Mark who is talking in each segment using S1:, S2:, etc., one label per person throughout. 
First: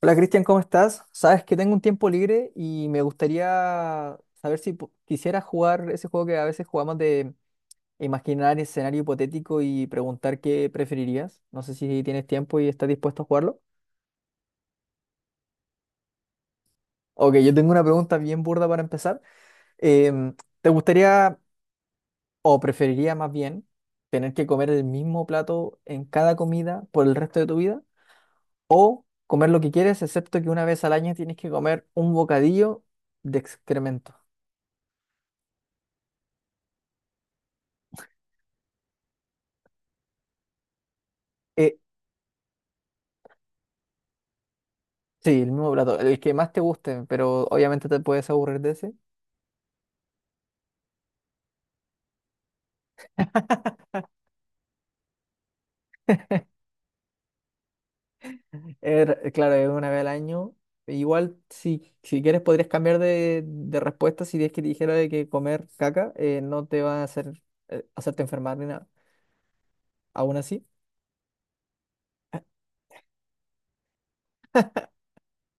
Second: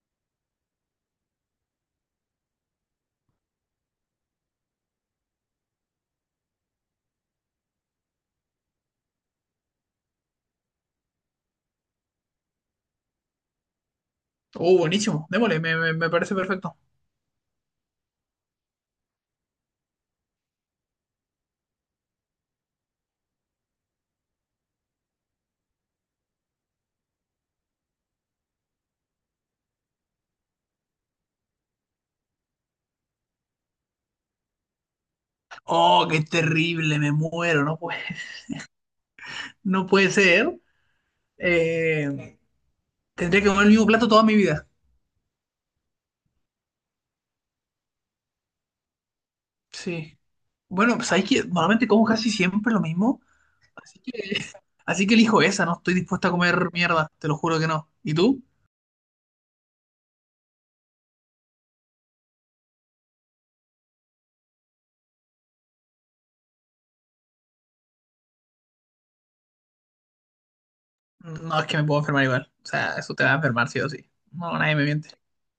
S1: Hola Cristian, ¿cómo estás? Sabes que tengo un tiempo libre y me gustaría saber si quisieras jugar ese juego que a veces jugamos de imaginar escenario hipotético y preguntar qué preferirías. No sé si tienes tiempo y estás dispuesto a jugarlo.
S2: Oh, buenísimo. Démosle, me parece perfecto.
S1: Ok, yo tengo una pregunta bien burda para empezar. Em, ¿Te gustaría o preferiría más bien tener que comer el mismo plato en cada comida por el resto de tu vida? ¿O comer lo que quieres, excepto que una vez al año tienes que comer un bocadillo de excremento?
S2: Oh, qué terrible, me muero. No puede, no puede ser.
S1: Eh,
S2: Eh, tendría que comer el mismo plato toda mi vida.
S1: Sí, el mismo plato, el que más te guste, pero obviamente te puedes aburrir de ese.
S2: Sí. Bueno, pues hay que normalmente como casi siempre lo mismo. Así que, así que elijo esa, no estoy dispuesta a comer mierda, te lo juro que no. ¿Y tú?
S1: Claro, es una vez al año. Igual, si quieres, podrías cambiar de respuesta si es que te dijera de que comer caca no te va a hacer hacerte enfermar ni nada. Aún así,
S2: No, es que me puedo enfermar igual. O sea, eso te va a enfermar sí o sí. No, nadie me miente.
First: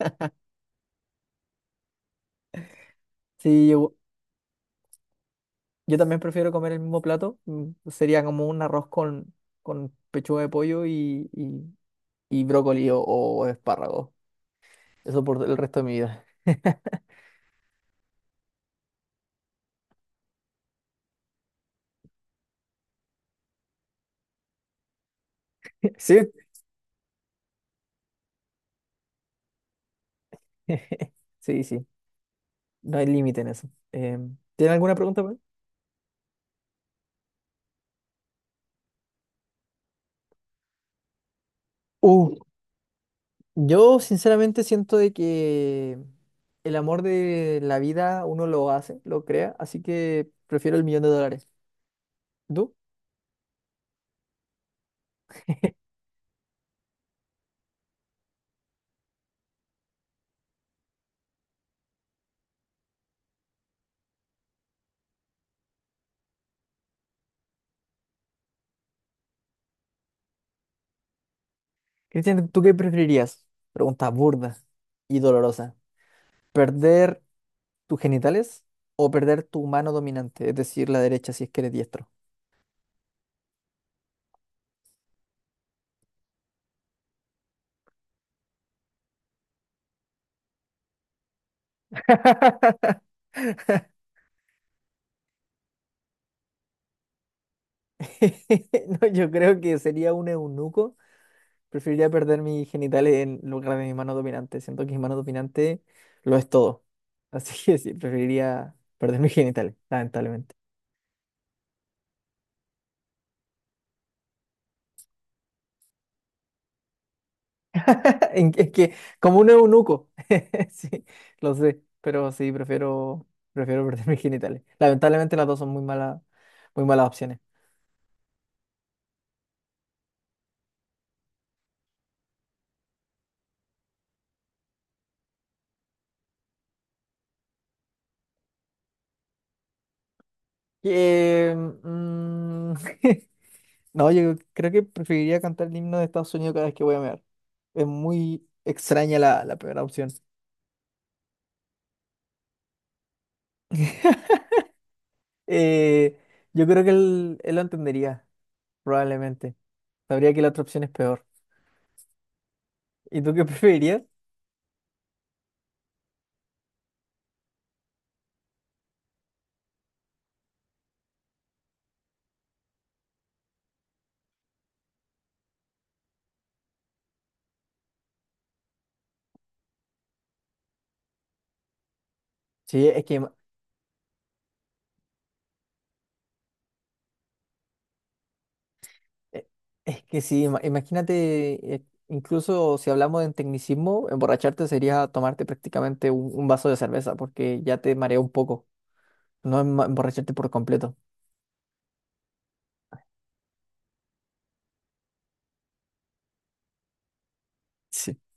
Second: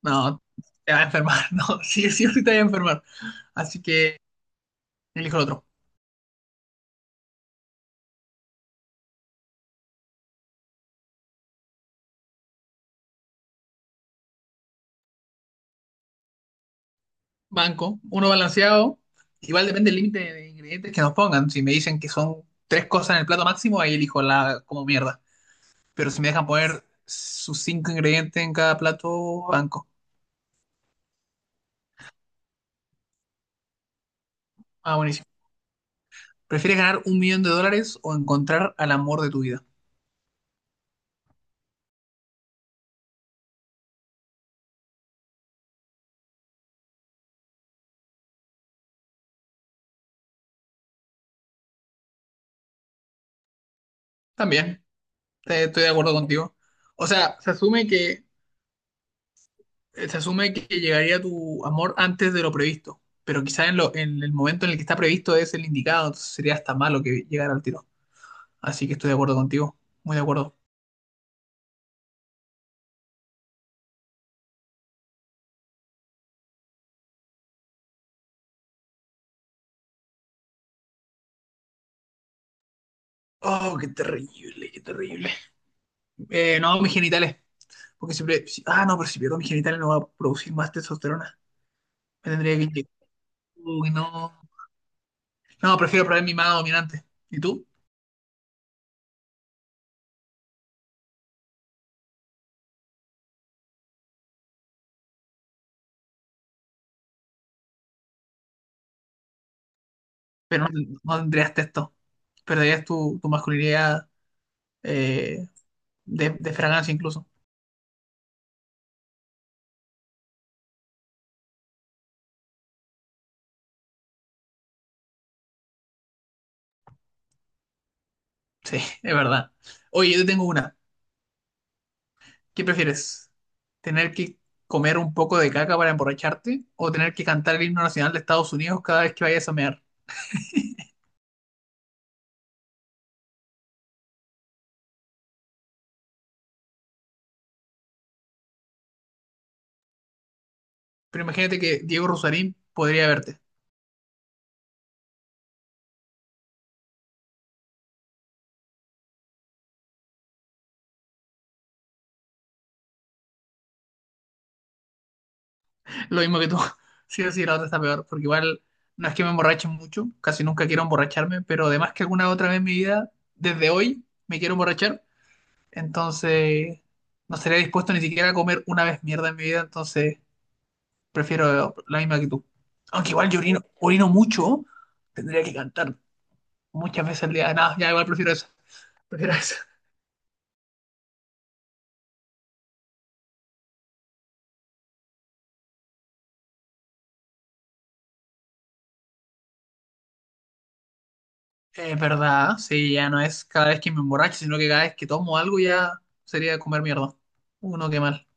S2: No, te va a enfermar. No, sí, sí o sí te va a enfermar.
S1: sí,
S2: Así
S1: yo,
S2: que elijo el otro.
S1: yo también prefiero comer el mismo plato. Sería como un arroz con pechuga de pollo y brócoli o espárragos. Eso por el resto de mi vida.
S2: Banco, uno balanceado. Igual depende del límite de ingredientes que nos pongan. Si me dicen que son tres cosas en el plato máximo, ahí elijo la como mierda. Pero
S1: Sí.
S2: si me dejan poner sus cinco ingredientes en cada plato, banco.
S1: Sí, sí. No hay límite en eso. ¿Tiene alguna
S2: Ah,
S1: pregunta
S2: buenísimo.
S1: para mí?
S2: ¿Prefieres ganar un millón de dólares o encontrar al amor de tu vida?
S1: Uh, yo sinceramente siento de que el amor de la vida uno lo hace, lo crea, así que prefiero el millón de dólares. ¿Tú?
S2: También, estoy de acuerdo contigo. O sea, se asume que llegaría tu amor antes de lo previsto. Pero quizás en, en el momento en el que está previsto es el indicado, entonces sería hasta malo que llegara al tiro. Así que estoy de acuerdo contigo, muy de acuerdo.
S1: Cristian, ¿tú qué preferirías? Pregunta burda y dolorosa. ¿Perder tus genitales o perder tu mano dominante, es decir, la derecha si es que eres diestro?
S2: Oh, qué terrible, qué terrible. No, mis genitales, porque siempre... Ah, no, pero si pierdo mis genitales no va a producir más testosterona. Me tendría que inyectar. Uy, no. No, prefiero probar mi mano dominante. ¿Y tú?
S1: No, yo creo que sería un eunuco. Preferiría perder mis genitales en lugar de mi mano dominante. Siento que mi mano dominante lo es todo. Así que sí, preferiría perder mis genitales, lamentablemente.
S2: Pero no, no tendrías testo. Perderías tu masculinidad eh, de fragancia incluso.
S1: Es que, como un eunuco, sí, lo sé, pero sí, prefiero perder mis genitales. Lamentablemente las dos son muy malas opciones.
S2: Sí, es verdad. Oye, yo te tengo una. ¿Qué prefieres? ¿Tener que comer un poco de caca para emborracharte o tener que cantar el himno nacional de Estados Unidos cada vez que vayas a mear?
S1: Eh, mm, no, yo creo que preferiría cantar el himno de Estados Unidos cada vez que voy a mear. Es muy extraña la primera opción.
S2: Pero imagínate que Diego Rosarín podría verte.
S1: Eh, yo creo que él lo entendería, probablemente. Sabría que la otra opción es peor. ¿Y tú qué preferirías?
S2: Lo mismo que tú. Sí o sí, la otra está peor. Porque igual no es que me emborrache mucho. Casi nunca quiero emborracharme. Pero además que alguna otra vez en mi vida, desde hoy, me quiero emborrachar. Entonces, no estaría dispuesto ni siquiera a comer una vez mierda en mi vida. Entonces, prefiero la misma que tú.
S1: Sí,
S2: Aunque igual yo orino, orino mucho. Tendría que cantar muchas veces al día. Nada, ya igual prefiero eso. Prefiero
S1: eh,
S2: eso.
S1: es que sí, imagínate, incluso si hablamos de tecnicismo, emborracharte sería tomarte prácticamente un vaso de cerveza, porque ya te marea un poco, no emborracharte por completo.
S2: Es verdad, sí, ya no es cada vez que me emborracho, sino que cada vez que tomo algo ya sería comer mierda. Uno, qué
S1: Sí.
S2: mal.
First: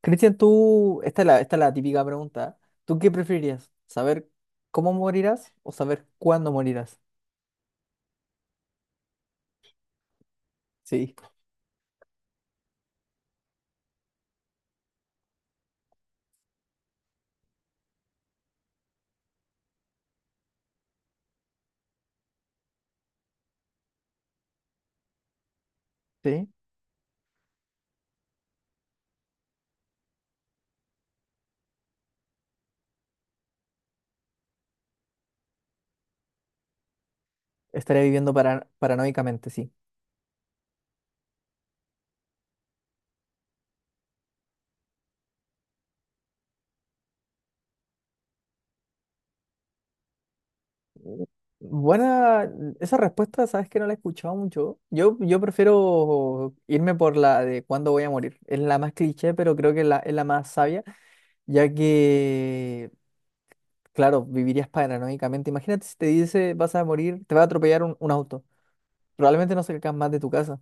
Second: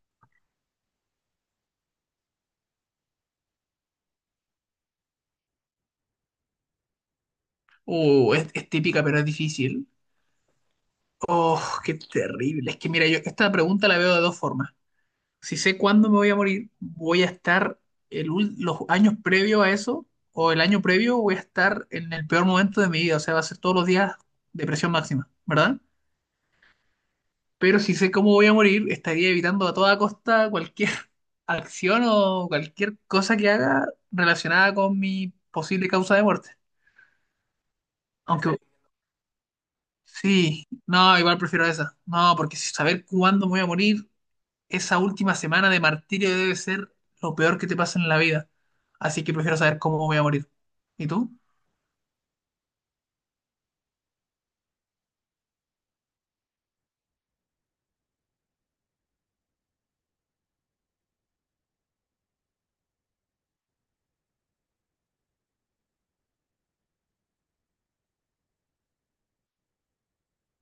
S1: Cristian, tú, esta es la típica pregunta. ¿Tú qué preferirías? ¿Saber cómo morirás o saber cuándo morirás?
S2: Es típica, pero es difícil.
S1: Sí.
S2: Oh, qué terrible. Es que mira, yo esta pregunta la veo de dos formas. Si sé cuándo me voy a morir, voy a estar los años previos a eso, o el año previo voy a estar en el peor momento de mi vida. O sea, va a ser todos los días depresión máxima, ¿verdad?
S1: Sí,
S2: Pero si sé cómo voy a morir, estaría evitando a toda costa cualquier acción o cualquier cosa que haga relacionada con mi posible causa de muerte.
S1: estaría viviendo
S2: Aunque
S1: paranoicamente, sí.
S2: sí, no, igual prefiero esa. No, porque si saber cuándo me voy a morir, esa última semana de martirio debe ser lo peor que te pasa en la vida. Así que prefiero saber cómo voy a morir. ¿Y tú?
S1: Buena, esa respuesta, sabes que no la he escuchado mucho. Yo prefiero irme por la de cuándo voy a morir. Es la más cliché, pero creo que es la más sabia, ya que, claro, vivirías paranoicamente. Imagínate si te dice vas a morir, te va a atropellar un auto. Probablemente no salgas más de tu casa.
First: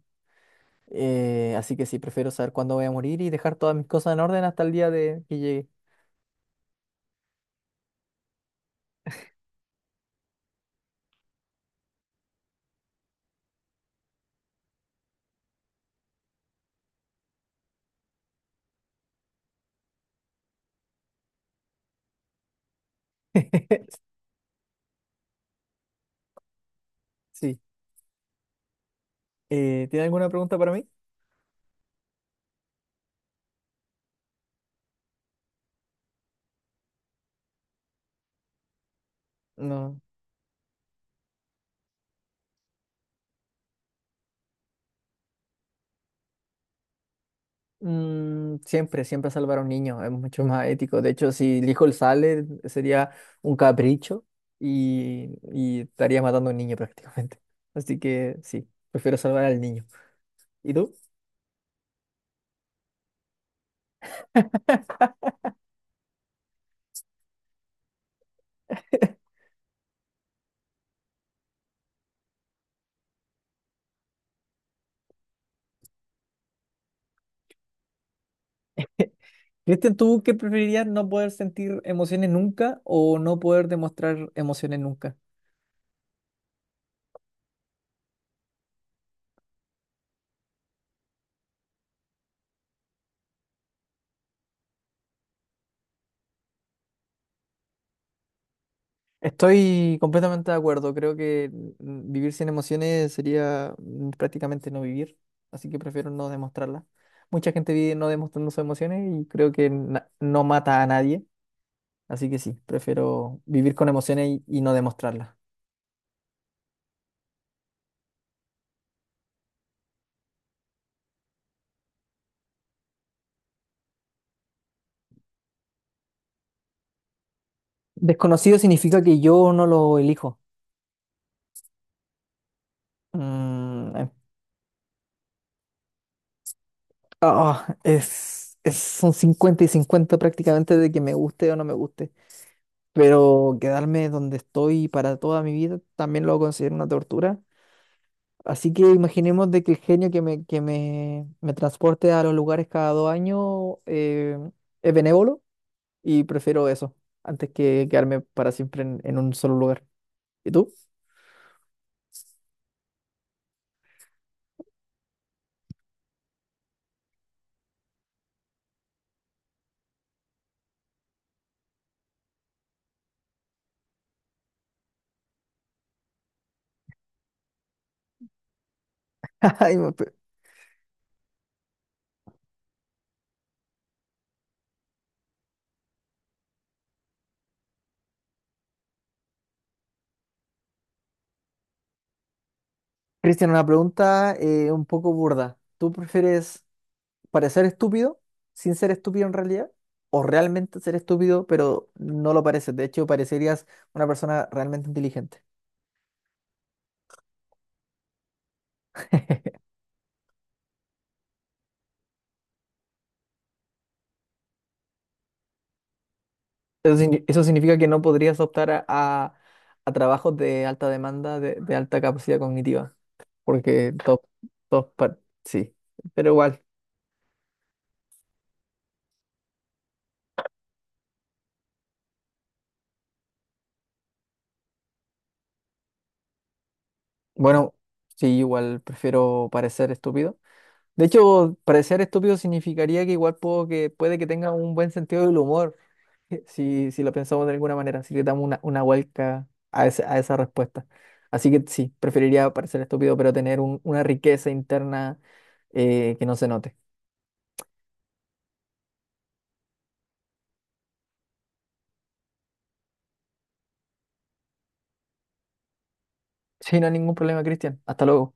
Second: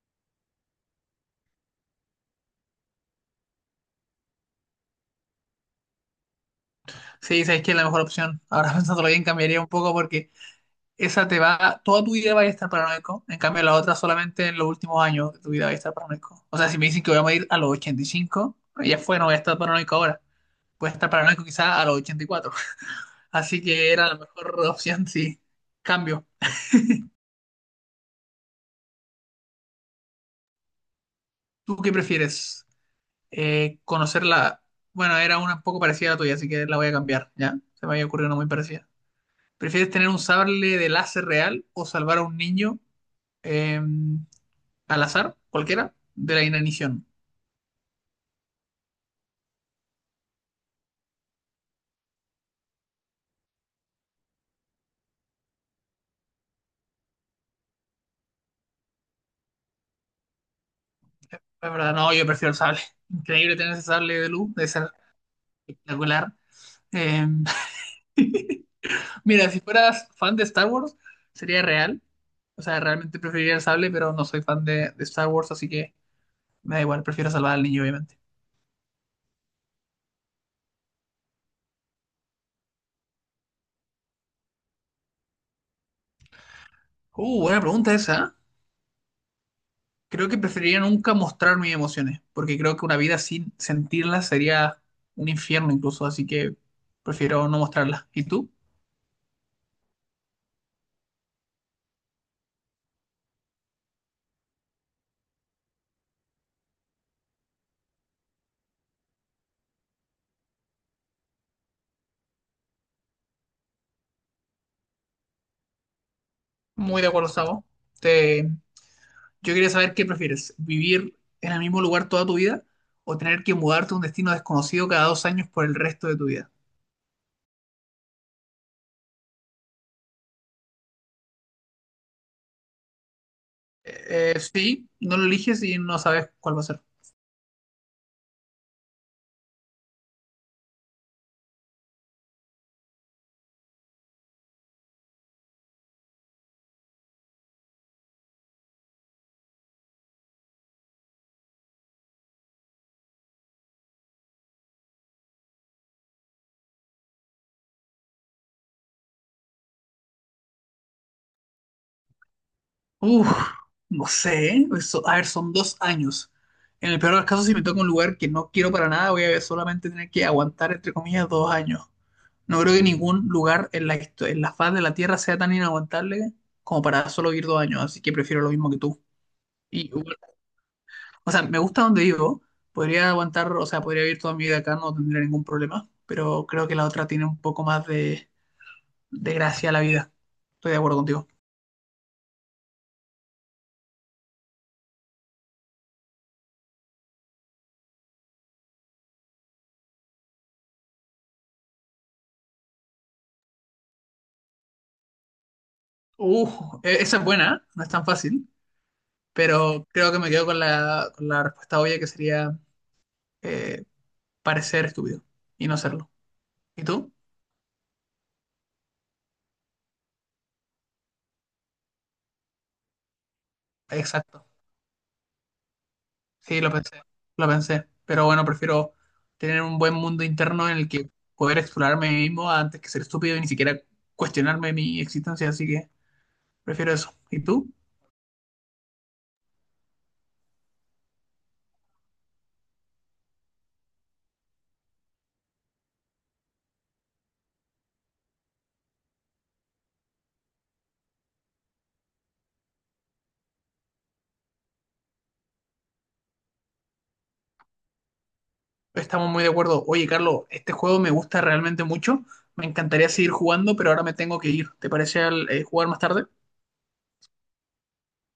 S1: Así que sí, prefiero saber cuándo voy a morir y dejar todas mis cosas en orden hasta el día de que llegue.
S2: Sí, sabes que es la mejor opción. Ahora pensándolo bien, cambiaría un poco porque esa te va, toda tu vida vas a estar paranoico, en cambio la otra solamente en los últimos años de tu vida vas a estar paranoico. O sea, si me dicen que voy a morir a los 85 ya fue, no voy a estar paranoico ahora. Voy a estar paranoico quizás a los 84. Así que era la mejor opción, sí. Cambio.
S1: Sí. ¿Tiene alguna pregunta para mí?
S2: ¿Tú qué prefieres? Conocer la... Bueno, era una un poco parecida a la tuya, así que la voy a cambiar, ¿ya? Se me había ocurrido una muy parecida. ¿Prefieres
S1: No.
S2: tener un sable de láser real o salvar a un niño eh, al azar, cualquiera, de la inanición?
S1: Mm, siempre, siempre salvar a un niño es mucho más ético. De hecho, si el hijo sale, sería un capricho y estaría matando a un niño prácticamente. Así que sí, prefiero salvar al niño. ¿Y tú?
S2: La verdad, no, yo prefiero el sable. Increíble tener ese sable de luz, debe ser espectacular. Eh, mira, si fueras fan de Star Wars, sería real. O sea, realmente preferiría el sable, pero no soy fan de, Star Wars, así que me da igual, prefiero salvar al niño, obviamente.
S1: Cristian, ¿tú qué preferirías no poder sentir emociones nunca o no poder demostrar emociones nunca?
S2: Buena pregunta esa. Creo que preferiría nunca mostrar mis emociones, porque creo que una vida sin sentirlas sería un infierno incluso, así que prefiero no mostrarlas. ¿Y tú?
S1: Estoy completamente de acuerdo. Creo que vivir sin emociones sería prácticamente no vivir, así que prefiero no demostrarlas. Mucha gente vive no demostrando sus emociones y creo que no mata a nadie, así que sí, prefiero vivir con emociones y no demostrarlas.
S2: Muy de acuerdo, Sabo. Te, Yo quería saber qué prefieres, vivir en el mismo lugar toda tu vida o tener que mudarte a un destino desconocido cada 2 años por el resto de tu vida.
S1: Desconocido significa que yo no lo elijo. Mm,
S2: Sí, no lo eliges y no sabes cuál va a ser.
S1: ah, es un 50 y 50 prácticamente de que me guste o no me guste, pero quedarme donde estoy para toda mi vida también lo considero una tortura. Así que imaginemos de que el genio me transporte a los lugares cada 2 años es benévolo y prefiero eso antes que quedarme para siempre en un solo lugar. ¿Y tú?
S2: Uf, no sé, ¿eh? A ver, son 2 años. En el peor de los casos, si me toca un lugar que no quiero para nada, voy a solamente tener que aguantar, entre comillas, 2 años. No creo que ningún lugar en la, en la faz de la Tierra sea tan inaguantable como para solo vivir 2 años, así que prefiero lo mismo que tú.
S1: Ay,
S2: Y, o sea, me gusta donde vivo. Podría aguantar, o sea, podría vivir toda mi vida acá, no tendría ningún problema. Pero creo que la otra tiene un poco más de, gracia a la vida. Estoy de acuerdo contigo.
S1: Cristian, una pregunta un poco burda. ¿Tú prefieres parecer estúpido sin ser estúpido en realidad? ¿O realmente ser estúpido pero no lo pareces? De hecho, parecerías una persona realmente inteligente.
S2: Esa es buena, ¿eh? No es tan fácil. Pero creo que me quedo con la respuesta obvia que sería eh, parecer estúpido y no serlo. ¿Y
S1: Eso,
S2: tú?
S1: signi- eso significa que no podrías optar a trabajos de alta demanda, de alta capacidad cognitiva, porque
S2: Exacto.
S1: top, par- sí, pero
S2: Sí,
S1: igual,
S2: lo pensé. Lo pensé. Pero bueno, prefiero tener un buen mundo interno en el que poder explorarme a mí mismo antes que ser estúpido y ni siquiera cuestionarme mi existencia. Así que. Prefiero eso. ¿Y tú?
S1: bueno, sí, igual prefiero parecer estúpido. De hecho, parecer estúpido significaría que igual puede que tenga un buen sentido del humor, si lo pensamos de alguna manera, si le damos una vuelta a esa respuesta. Así que sí, preferiría parecer estúpido, pero tener una riqueza interna que no se note.
S2: Estamos muy de acuerdo. Oye, Carlos, este juego me gusta realmente mucho. Me encantaría seguir jugando, pero ahora me tengo que ir. ¿Te parece jugar más tarde?
S1: Sí, no hay ningún problema, Cristian. Hasta luego.